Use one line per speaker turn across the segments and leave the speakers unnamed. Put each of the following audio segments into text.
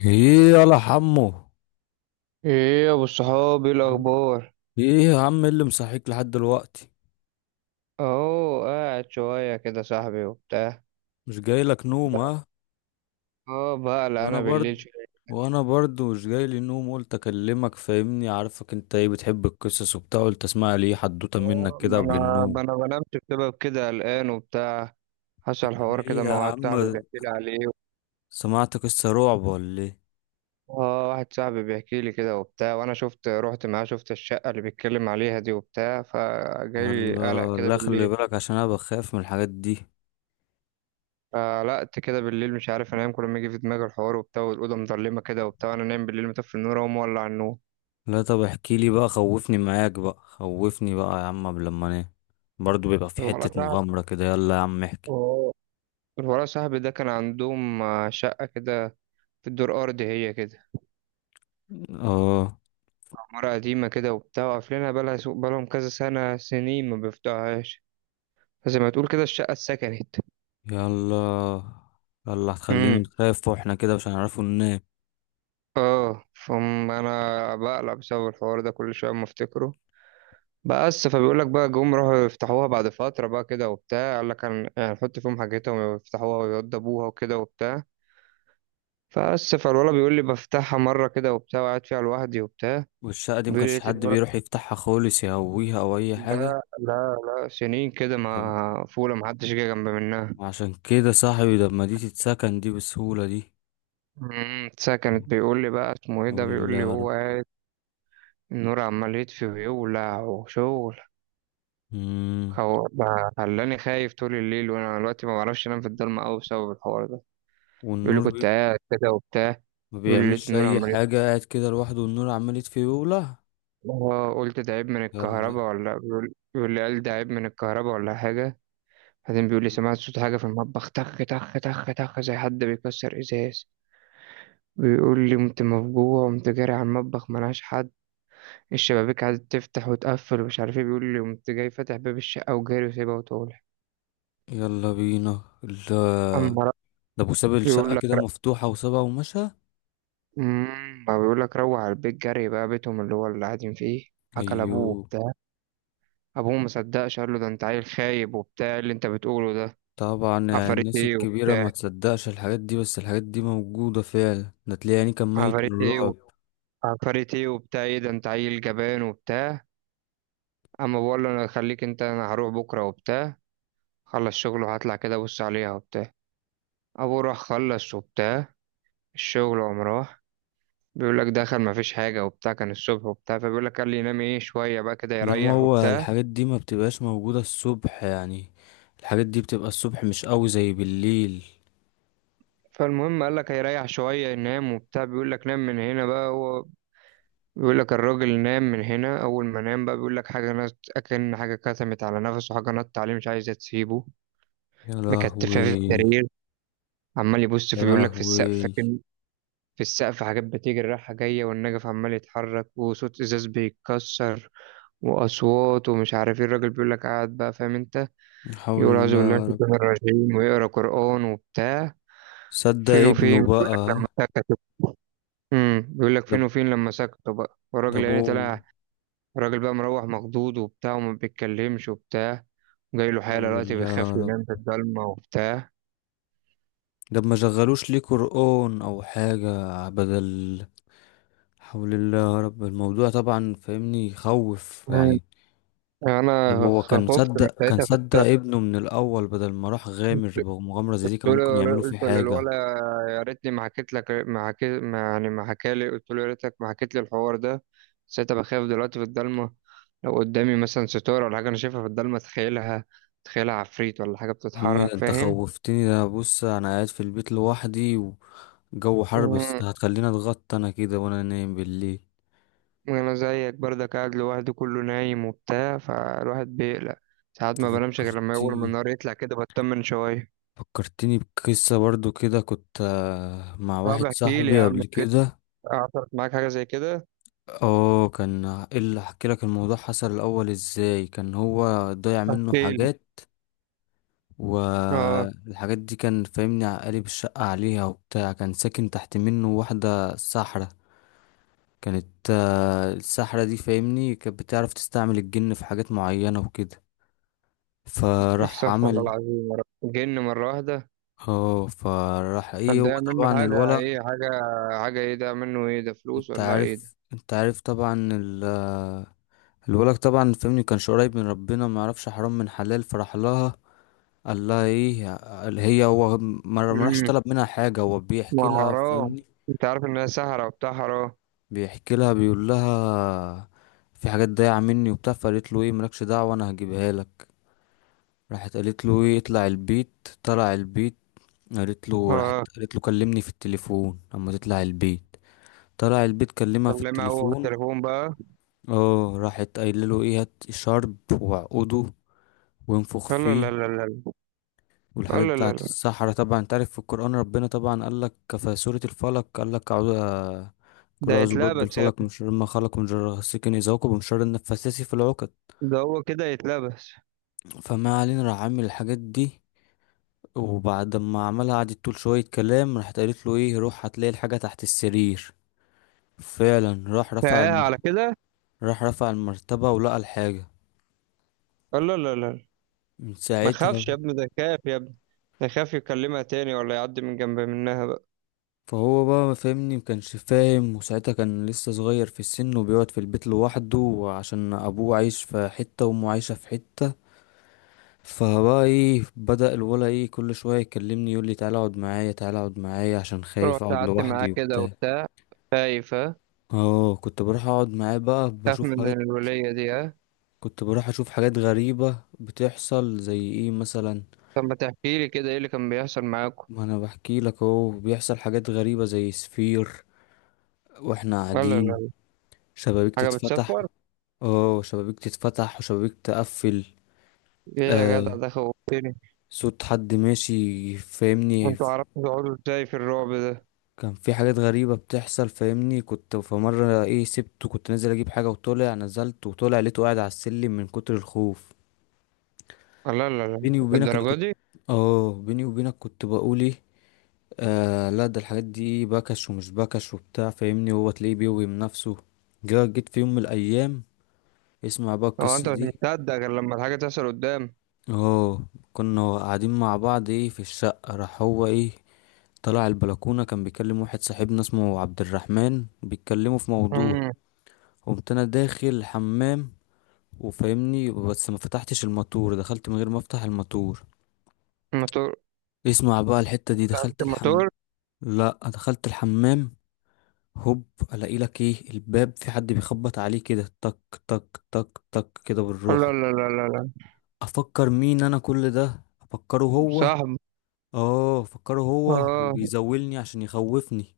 ايه يلا حمو.
ايه يا ابو الصحاب؟ ايه
مم.
الاخبار؟
ايه يا عم اللي مصحيك لحد دلوقتي؟
اهو قاعد شويه كده صاحبي وبتاع
مش جاي لك نوم،
بقى.
ها؟
اه، بقلق
وانا
انا
برد،
بالليل شويه.
وانا برضو مش جاي لي نوم، قلت اكلمك. فاهمني عارفك انت، ايه بتحب القصص وبتاع، قلت اسمع لي إيه حدوته منك
آه،
كده
ما
قبل
انا
النوم.
ما انا بنامش بسبب كده، قلقان وبتاع. حصل حوار
ايه
كده
يا
مع واحد
عم،
صاحبي بيحكي لي عليه.
سمعت قصة رعب ولا ايه؟
اه، واحد صاحبي بيحكي لي كده وبتاع، وانا شفت، رحت معاه، شفت الشقه اللي بيتكلم عليها دي وبتاع، فجاي لي قلق
يلا،
كده
لا خلي
بالليل.
بالك، عشان انا بخاف من الحاجات دي.
قلقت كده بالليل، مش عارف انام، كل ما يجي في دماغي الحوار وبتاع والاوضه مضلمه كده وبتاع. انا نايم بالليل مطفي النور، اقوم مولع النور.
لا طب احكي لي بقى، خوفني معاك بقى، خوفني بقى يا عم قبل ما انام. برضو بيبقى في
الولد
حتة مغامرة كده، يلا يا عم احكي.
قعد الورا. صاحبي ده كان عندهم شقة كده، في الدور أرضي هي كده.
اه
عمارة قديمة كده وبتاع، وقافلينها بقالها بقالهم كذا سنة، سنين ما بيفتحوهاش. فزي ما تقول كده الشقة اتسكنت.
يلا. يلا هتخلينا
امم.
نخاف، واحنا كده مش هنعرفوا ننام.
اه، انا بقلق بسبب الحوار ده كل شويه اما افتكره. بس، فبيقول لك بقى جم راحوا يفتحوها بعد فتره بقى كده وبتاع. قال لك يعني هنحط فيهم حاجتهم ويفتحوها ويوضبوها وكده وبتاع. فبس، فالولا بيقول لي بفتحها مره كده وبتاع، وقاعد فيها لوحدي وبتاع.
والشقة دي
بيقول لي
مكانش
لقيت.
حد بيروح يفتحها خالص، يهويها او اي حاجة؟
لا، لا، لا، سنين كده
طب
ما فولة محدش جه جنب منها.
عشان كده صاحبي ده، ما دي تتسكن دي بسهولة دي.
امم، ساعة. بيقول لي بقى اسمه ايه ده.
حول الله
بيقول لي
يا
هو
رب.
قاعد، النور عمال يطفي ويولع وشغل.
مم.
هو بقى خلاني خايف طول الليل، وانا دلوقتي ما بعرفش انام في الضلمة قوي بسبب الحوار ده. بيقول لي
والنور بي...
كنت قاعد كده وبتاع.
ما
بيقول لي لقيت
بيعملش
النور
اي
عمال يطفي.
حاة، قاعد كده لوحده والنور عمال يطفي ويولع.
آه، قلت ده عيب من
يلا.
الكهرباء، ولا بيقول لي قال ده عيب من الكهرباء ولا حاجة. بعدين بيقول لي سمعت صوت حاجة في المطبخ، تخ تخ تخ تخ، زي حد بيكسر ازاز. بيقول لي قمت مفجوع، قمت جاري على المطبخ، ملهاش حد. الشبابيك قعدت تفتح وتقفل ومش عارف ايه. بيقول لي قمت جاي فاتح باب الشقة وجاري وسايبها وطالع.
يلا بينا الله،
أما ر-
ده ابو ساب الشقة
بيقول لك
كده مفتوحة وسابها ومشى.
ما بيقول لك روح على البيت جري بقى، بيتهم اللي هو اللي قاعدين فيه. حكى لأبوه
ايوه.
وبتاع. أبوه مصدقش، قال له ده أنت عيل خايب وبتاع، إيه اللي أنت بتقوله ده؟
طبعا يعني
عفاريت
الناس
إيه
الكبيرة ما
وبتاع؟
تصدقش الحاجات دي، بس الحاجات دي موجودة فعلا، ده تلاقي يعني كان ميت من
عفاريت إيه و...
الرعب.
عفاريت إيه وبتاع؟ إيه ده، أنت عيل جبان وبتاع. أما بقول له أنا خليك أنت، أنا هروح بكرة وبتاع. خلص شغله وهطلع كده بص عليها وبتاع. ابوه راح خلص وبتاع الشغل، وقام راح. بيقول لك دخل ما فيش حاجه وبتاع، كان الصبح وبتاع. فبيقول لك قال لي ينام ايه شويه بقى كده
لا ما
يريح
هو
وبتاع.
الحاجات دي ما بتبقاش موجودة الصبح يعني. الحاجات دي بتبقى الصبح مش قوي زي بالليل.
فالمهم، قال لك هيريح شويه ينام وبتاع. بيقول لك نام من هنا بقى هو. بيقول لك الراجل نام من هنا. اول ما نام بقى، بيقول لك حاجه نط، اكن حاجه كتمت على نفسه، حاجه نط عليه مش عايزه تسيبه،
يا
مكتفاه في
لهوي.
السرير. عمال يبص
يا
في، بيقول لك، في السقف.
لهوي.
في السقف حاجات بتجري رايحة جاية، والنجف عمال يتحرك، وصوت إزاز بيتكسر وأصوات ومش عارف ايه. الراجل بيقول لك قاعد بقى، فاهم انت؟
لا حول
يقول أعوذ بالله من
الله.
الشيطان الرجيم، ويقرأ قرآن وبتاع.
صدق
فين
ابنه
وفين بيقول لك
بقى.
لما سكتوا. بيقول لك
ده
فين وفين لما سكتوا بقى،
ده
والراجل
ابوه.
يعني
لا
طلع. الراجل بقى مروح مخضوض وبتاع، وما بيتكلمش وبتاع. جاي له حالة
حول
دلوقتي
الله
بيخاف
يا رب.
ينام في الضلمة وبتاع.
ده ما شغلوش ليه قرآن او حاجة؟ بدل لا. حول الله يا رب، الموضوع طبعا فاهمني يخوف
مم.
يعني. ده
أنا
هو كان
خفت من
مصدق، كان
ساعتها في
صدق
الشر.
ابنه من الأول بدل ما راح غامر بمغامرة زي دي، كانوا
دول.
ممكن يعملوا
قلت
فيه حاجة.
للولد يا ريتني ما حكيت لك، ما حكيت، ما يعني، ما حكالي. قلت له يا ريتك ما حكيت لي الحوار ده. بس أنا بخاف دلوقتي في الضلمه. لو قدامي مثلا ستاره ولا حاجه انا شايفها في الضلمه تخيلها عفريت ولا حاجه
محمد
بتتحرك،
انت
فاهم؟
خوفتني، ده بص انا قاعد في البيت لوحدي وجو حر، بس
مم.
هتخليني اتغطى انا كده وانا نايم بالليل.
انا زيك برضك قاعد لوحدي، كله نايم وبتاع، فالواحد بيقلق. ساعات
انت
ما بنامش غير لما اول ما
فكرتني
النهار يطلع كده بطمن شويه.
فكرتني بقصة برضو كده، كنت مع
طب
واحد
احكي لي يا
صاحبي
عم،
قبل كده.
حصلت معاك حاجه زي كده؟
اه كان إيه اللي احكي لك، الموضوع حصل الاول ازاي؟ كان هو ضيع منه
احكي لي.
حاجات.
اه،
والحاجات دي كان فاهمني قالب الشقة عليها وبتاع، كان ساكن تحت منه واحدة ساحرة. كانت الساحرة دي فاهمني كانت بتعرف تستعمل الجن في حاجات معينة وكده. فراح
احسف والله
عمل.
العظيم، جن مره واحده؟
اه فراح ايه،
كان
هو
ده
طبعا
منه حاجة
الولد.
ايه؟ حاجة، حاجة ايه ده منه؟ ايه ده، فلوس
انت
ولا ايه ده؟
عارف انت عارف طبعا ال آه، الولد طبعا فاهمني كانش قريب من ربنا، ما يعرفش حرام من حلال، فراح لها. قال لها ايه، قال هي هو ما راحش
امم.
طلب منها حاجة، هو
ما
بيحكي لها
حرام،
فاهمني.
انت عارف انها سهرة وبتاع، حرام.
بيحكي لها، بيقول لها في حاجات ضايعة مني وبتاع، فقالت له ايه مالكش دعوة انا هجيبها لك. راحت قالت له ايه اطلع البيت، طلع البيت. قالت له راحت
اه.
قالت له كلمني في التليفون اما تطلع البيت. طلع البيت كلمها في
كلمها هو في
التليفون.
التليفون بقى؟
اه راحت قايله له ايه هات شرب وعقده وانفخ
لا،
فيه.
لا، لا، لا، لا،
والحاجات
لا، لا، لا،
بتاعت
لا.
السحرة طبعا انت عارف، في القرآن ربنا طبعا قال لك في سورة الفلق قال لك أعوذ. كل
ده
أعوذ برب
يتلبس يا
الفلق
ابني،
من شر ما خلق، من شر غاسق إذا وقب، ومن شر النفاثات في العقد.
ده هو كده يتلبس.
فما علينا، راح عامل الحاجات دي، وبعد ما عملها قعدت تقول شوية كلام، راحت قالت له ايه روح هتلاقي الحاجة تحت السرير. فعلا
فايه على كده؟
راح رفع المرتبة ولقى الحاجة.
لا، لا، لا، لا.
من
ما
ساعتها.
خافش يا ابني؟ ده خاف يا ابني، ده خاف يكلمها تاني ولا يعدي من جنب منها بقى.
فهو بقى ما فهمني مكانش فاهم، وساعتها كان لسه صغير في السن وبيقعد في البيت لوحده، عشان ابوه عايش في حتة وامه عايشة في حتة. فبقى ايه بدأ الولا ايه كل شوية يكلمني يقول لي تعالى اقعد معايا، تعالى اقعد معايا عشان خايف
رحت
اقعد
قعدت معاه
لوحدي
كده
وبتاع.
وبتاع؟ خايف، ها؟
اه كنت بروح اقعد معاه بقى
خاف
بشوف
من
حاجات.
الولية دي، ها؟
كنت بروح اشوف حاجات غريبة بتحصل، زي ايه مثلا؟
طب ما تحكي لي كده ايه اللي كان بيحصل معاكم.
ما انا بحكي لك اهو، بيحصل حاجات غريبة زي سفير واحنا
لا، لا،
قاعدين،
لا،
شبابيك
حاجة
تتفتح.
بتسفر؟
اه شبابيك تتفتح وشبابيك تقفل.
ايه يا جدع،
آه
ده خوفتني.
صوت حد ماشي فاهمني.
وانتوا عرفتوا تقعدوا ازاي في الرعب ده؟
كان في حاجات غريبة بتحصل فاهمني. كنت في مرة ايه سبته، كنت نازل اجيب حاجة، وطلع نزلت وطلع لقيته قاعد على السلم من كتر الخوف.
لا، لا، لا،
بيني وبينك انا
الدرجة
كنت.
دي؟
اه بيني وبينك كنت بقول ايه، آه لا ده الحاجات دي بكش ومش بكش وبتاع فاهمني، هو تلاقيه بيوهم نفسه. جيت في يوم من الايام، اسمع بقى
هو
القصة
انت مش
دي.
مصدق غير لما الحاجة تحصل قدام؟
اه كنا قاعدين مع بعض ايه في الشقة، راح هو ايه طلع البلكونة كان بيكلم واحد صاحبنا اسمه عبد الرحمن، بيتكلموا في موضوع.
امم.
قمت انا داخل الحمام، وفاهمني بس ما فتحتش الماتور، دخلت من غير ما افتح الماتور.
الموتور؟
اسمع بقى الحتة دي،
تعبت
دخلت الحمام.
الموتور.
لا دخلت الحمام. هوب. الاقي لك ايه الباب في حد بيخبط عليه كده تك تك تك تك كده
لا،
بالروحة.
لا، لا، لا، لا.
افكر مين، انا كل ده افكره هو.
صاحبي.
اه افكره هو،
اه.
وبيزولني عشان يخوفني.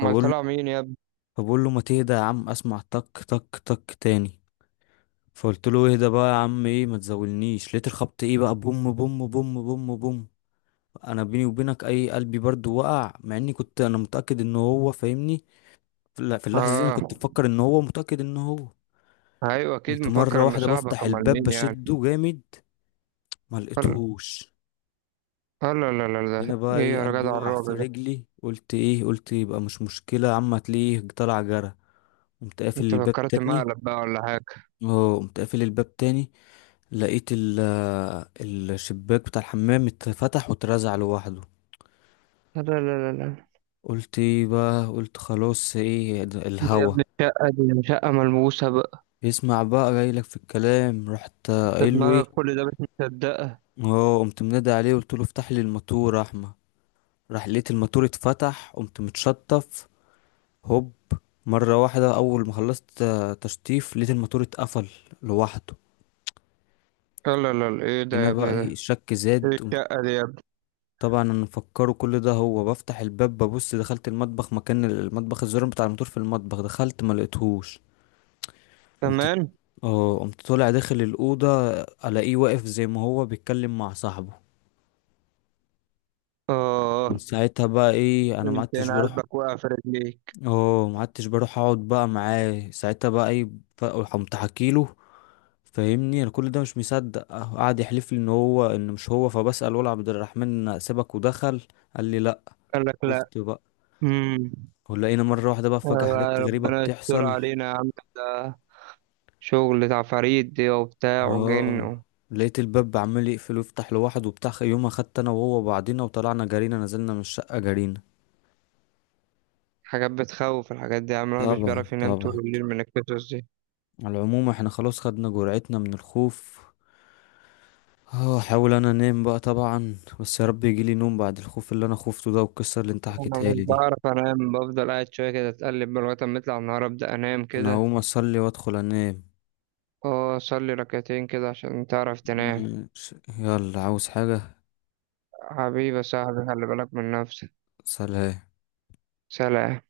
امال طلع
له
مين يا ابني؟
فبقول له ما تهدى يا عم. اسمع تك تك تك تاني. فقلت له اهدى بقى يا عم ايه، ما تزولنيش. لقيت الخبط ايه بقى بوم بوم بوم بوم بوم. انا بيني وبينك اي قلبي برضو وقع، مع اني كنت انا متأكد ان هو فاهمني. لا في اللحظة دي أنا كنت
اه.
بفكر إن هو، متأكد إن هو.
ايوه، اكيد
كنت
مفكر
مرة
انه
واحدة
صاحبك،
بفتح
امال
الباب
مين يعني؟
بشده جامد، ما
قال.
لقيتهوش.
لا، لا، لا، لا،
هنا
ده
بقى
ايه
إيه،
يا
قلبي
جدع
وقع
الرعب
في
ده؟
رجلي. قلت إيه، قلت يبقى مش مشكلة يا عم، هتلاقيه طلع جرى. قمت قافل
انت
الباب
فكرت
تاني.
مقلب بقى ولا حاجة؟
اه قمت قافل الباب تاني لقيت ال الشباك بتاع الحمام اتفتح واترزع لوحده.
لا، لا، لا، لا، لا.
قلت ايه بقى، قلت خلاص ايه ده
دي يا
الهوا.
ابني، الشقة دي شقة ملموسة بقى.
يسمع بقى جايلك في الكلام، رحت
ده
قايله ايه.
دماغك كل ده مش مصدقة.
اه قمت منادي عليه، قلت له افتح لي الماتور يا احمد. راح لقيت الماتور اتفتح، قمت متشطف. هوب. مرة واحدة أول ما خلصت تشطيف لقيت الماتور اتقفل لوحده.
لا، لا، لا، ايه ده
هنا
يا
بقى
ابني ده؟
الشك زاد،
ايه
قمت.
الشقة دي يا ابني؟
طبعا انا مفكره كل ده هو، بفتح الباب ببص دخلت المطبخ، مكان المطبخ الزرار بتاع الماتور في المطبخ، دخلت ما لقيتهوش. قمت.
كمان.
اه قمت طالع داخل الأوضة، ألاقيه واقف زي ما هو بيتكلم مع صاحبه. من
اه.
ساعتها بقى ايه انا ما
انت،
عدتش
انا
بروح.
قلبك وقع في رجليك.
اه ما عدتش بروح اقعد بقى معاه ساعتها بقى اي. بقى، قمت حكيله. فاهمني انا كل ده مش مصدق، قعد يحلف لي ان هو ان مش هو، فبسأل ولا عبد الرحمن سيبك ودخل؟ قال لي لا.
قال لك لا.
خفت بقى.
امم.
ولقينا مرة واحدة بقى فجأة
آه،
حاجات غريبة
ربنا يستر
بتحصل.
علينا يا عم، ده شغل عفاريت دي وبتاع
اه
وجن.
لقيت الباب عمال يقفل ويفتح لوحده وبتاع، يوم خدت انا وهو بعضينا وطلعنا جرينا، نزلنا من الشقة جرينا.
حاجات بتخوف الحاجات دي يا عم، الواحد مش
طبعا
بيعرف ينام طول
طبعا.
الليل من القصص دي.
على العموم احنا خلاص خدنا جرعتنا من الخوف. اه احاول انا انام بقى طبعا، بس يا رب يجيلي نوم بعد الخوف اللي انا خفته ده والقصه اللي انت
انا
حكيتها
مش
لي دي.
بعرف انام، بفضل قاعد شويه كده، اتقلب من لغايه ما يطلع النهار، ابدا انام
انا
كده.
هقوم اصلي وادخل انام.
اه، صلي ركعتين كده عشان تعرف تنام.
مم. يلا عاوز حاجه؟
حبيبي يا صاحبي، خلي بالك من نفسك.
سلام.
سلام.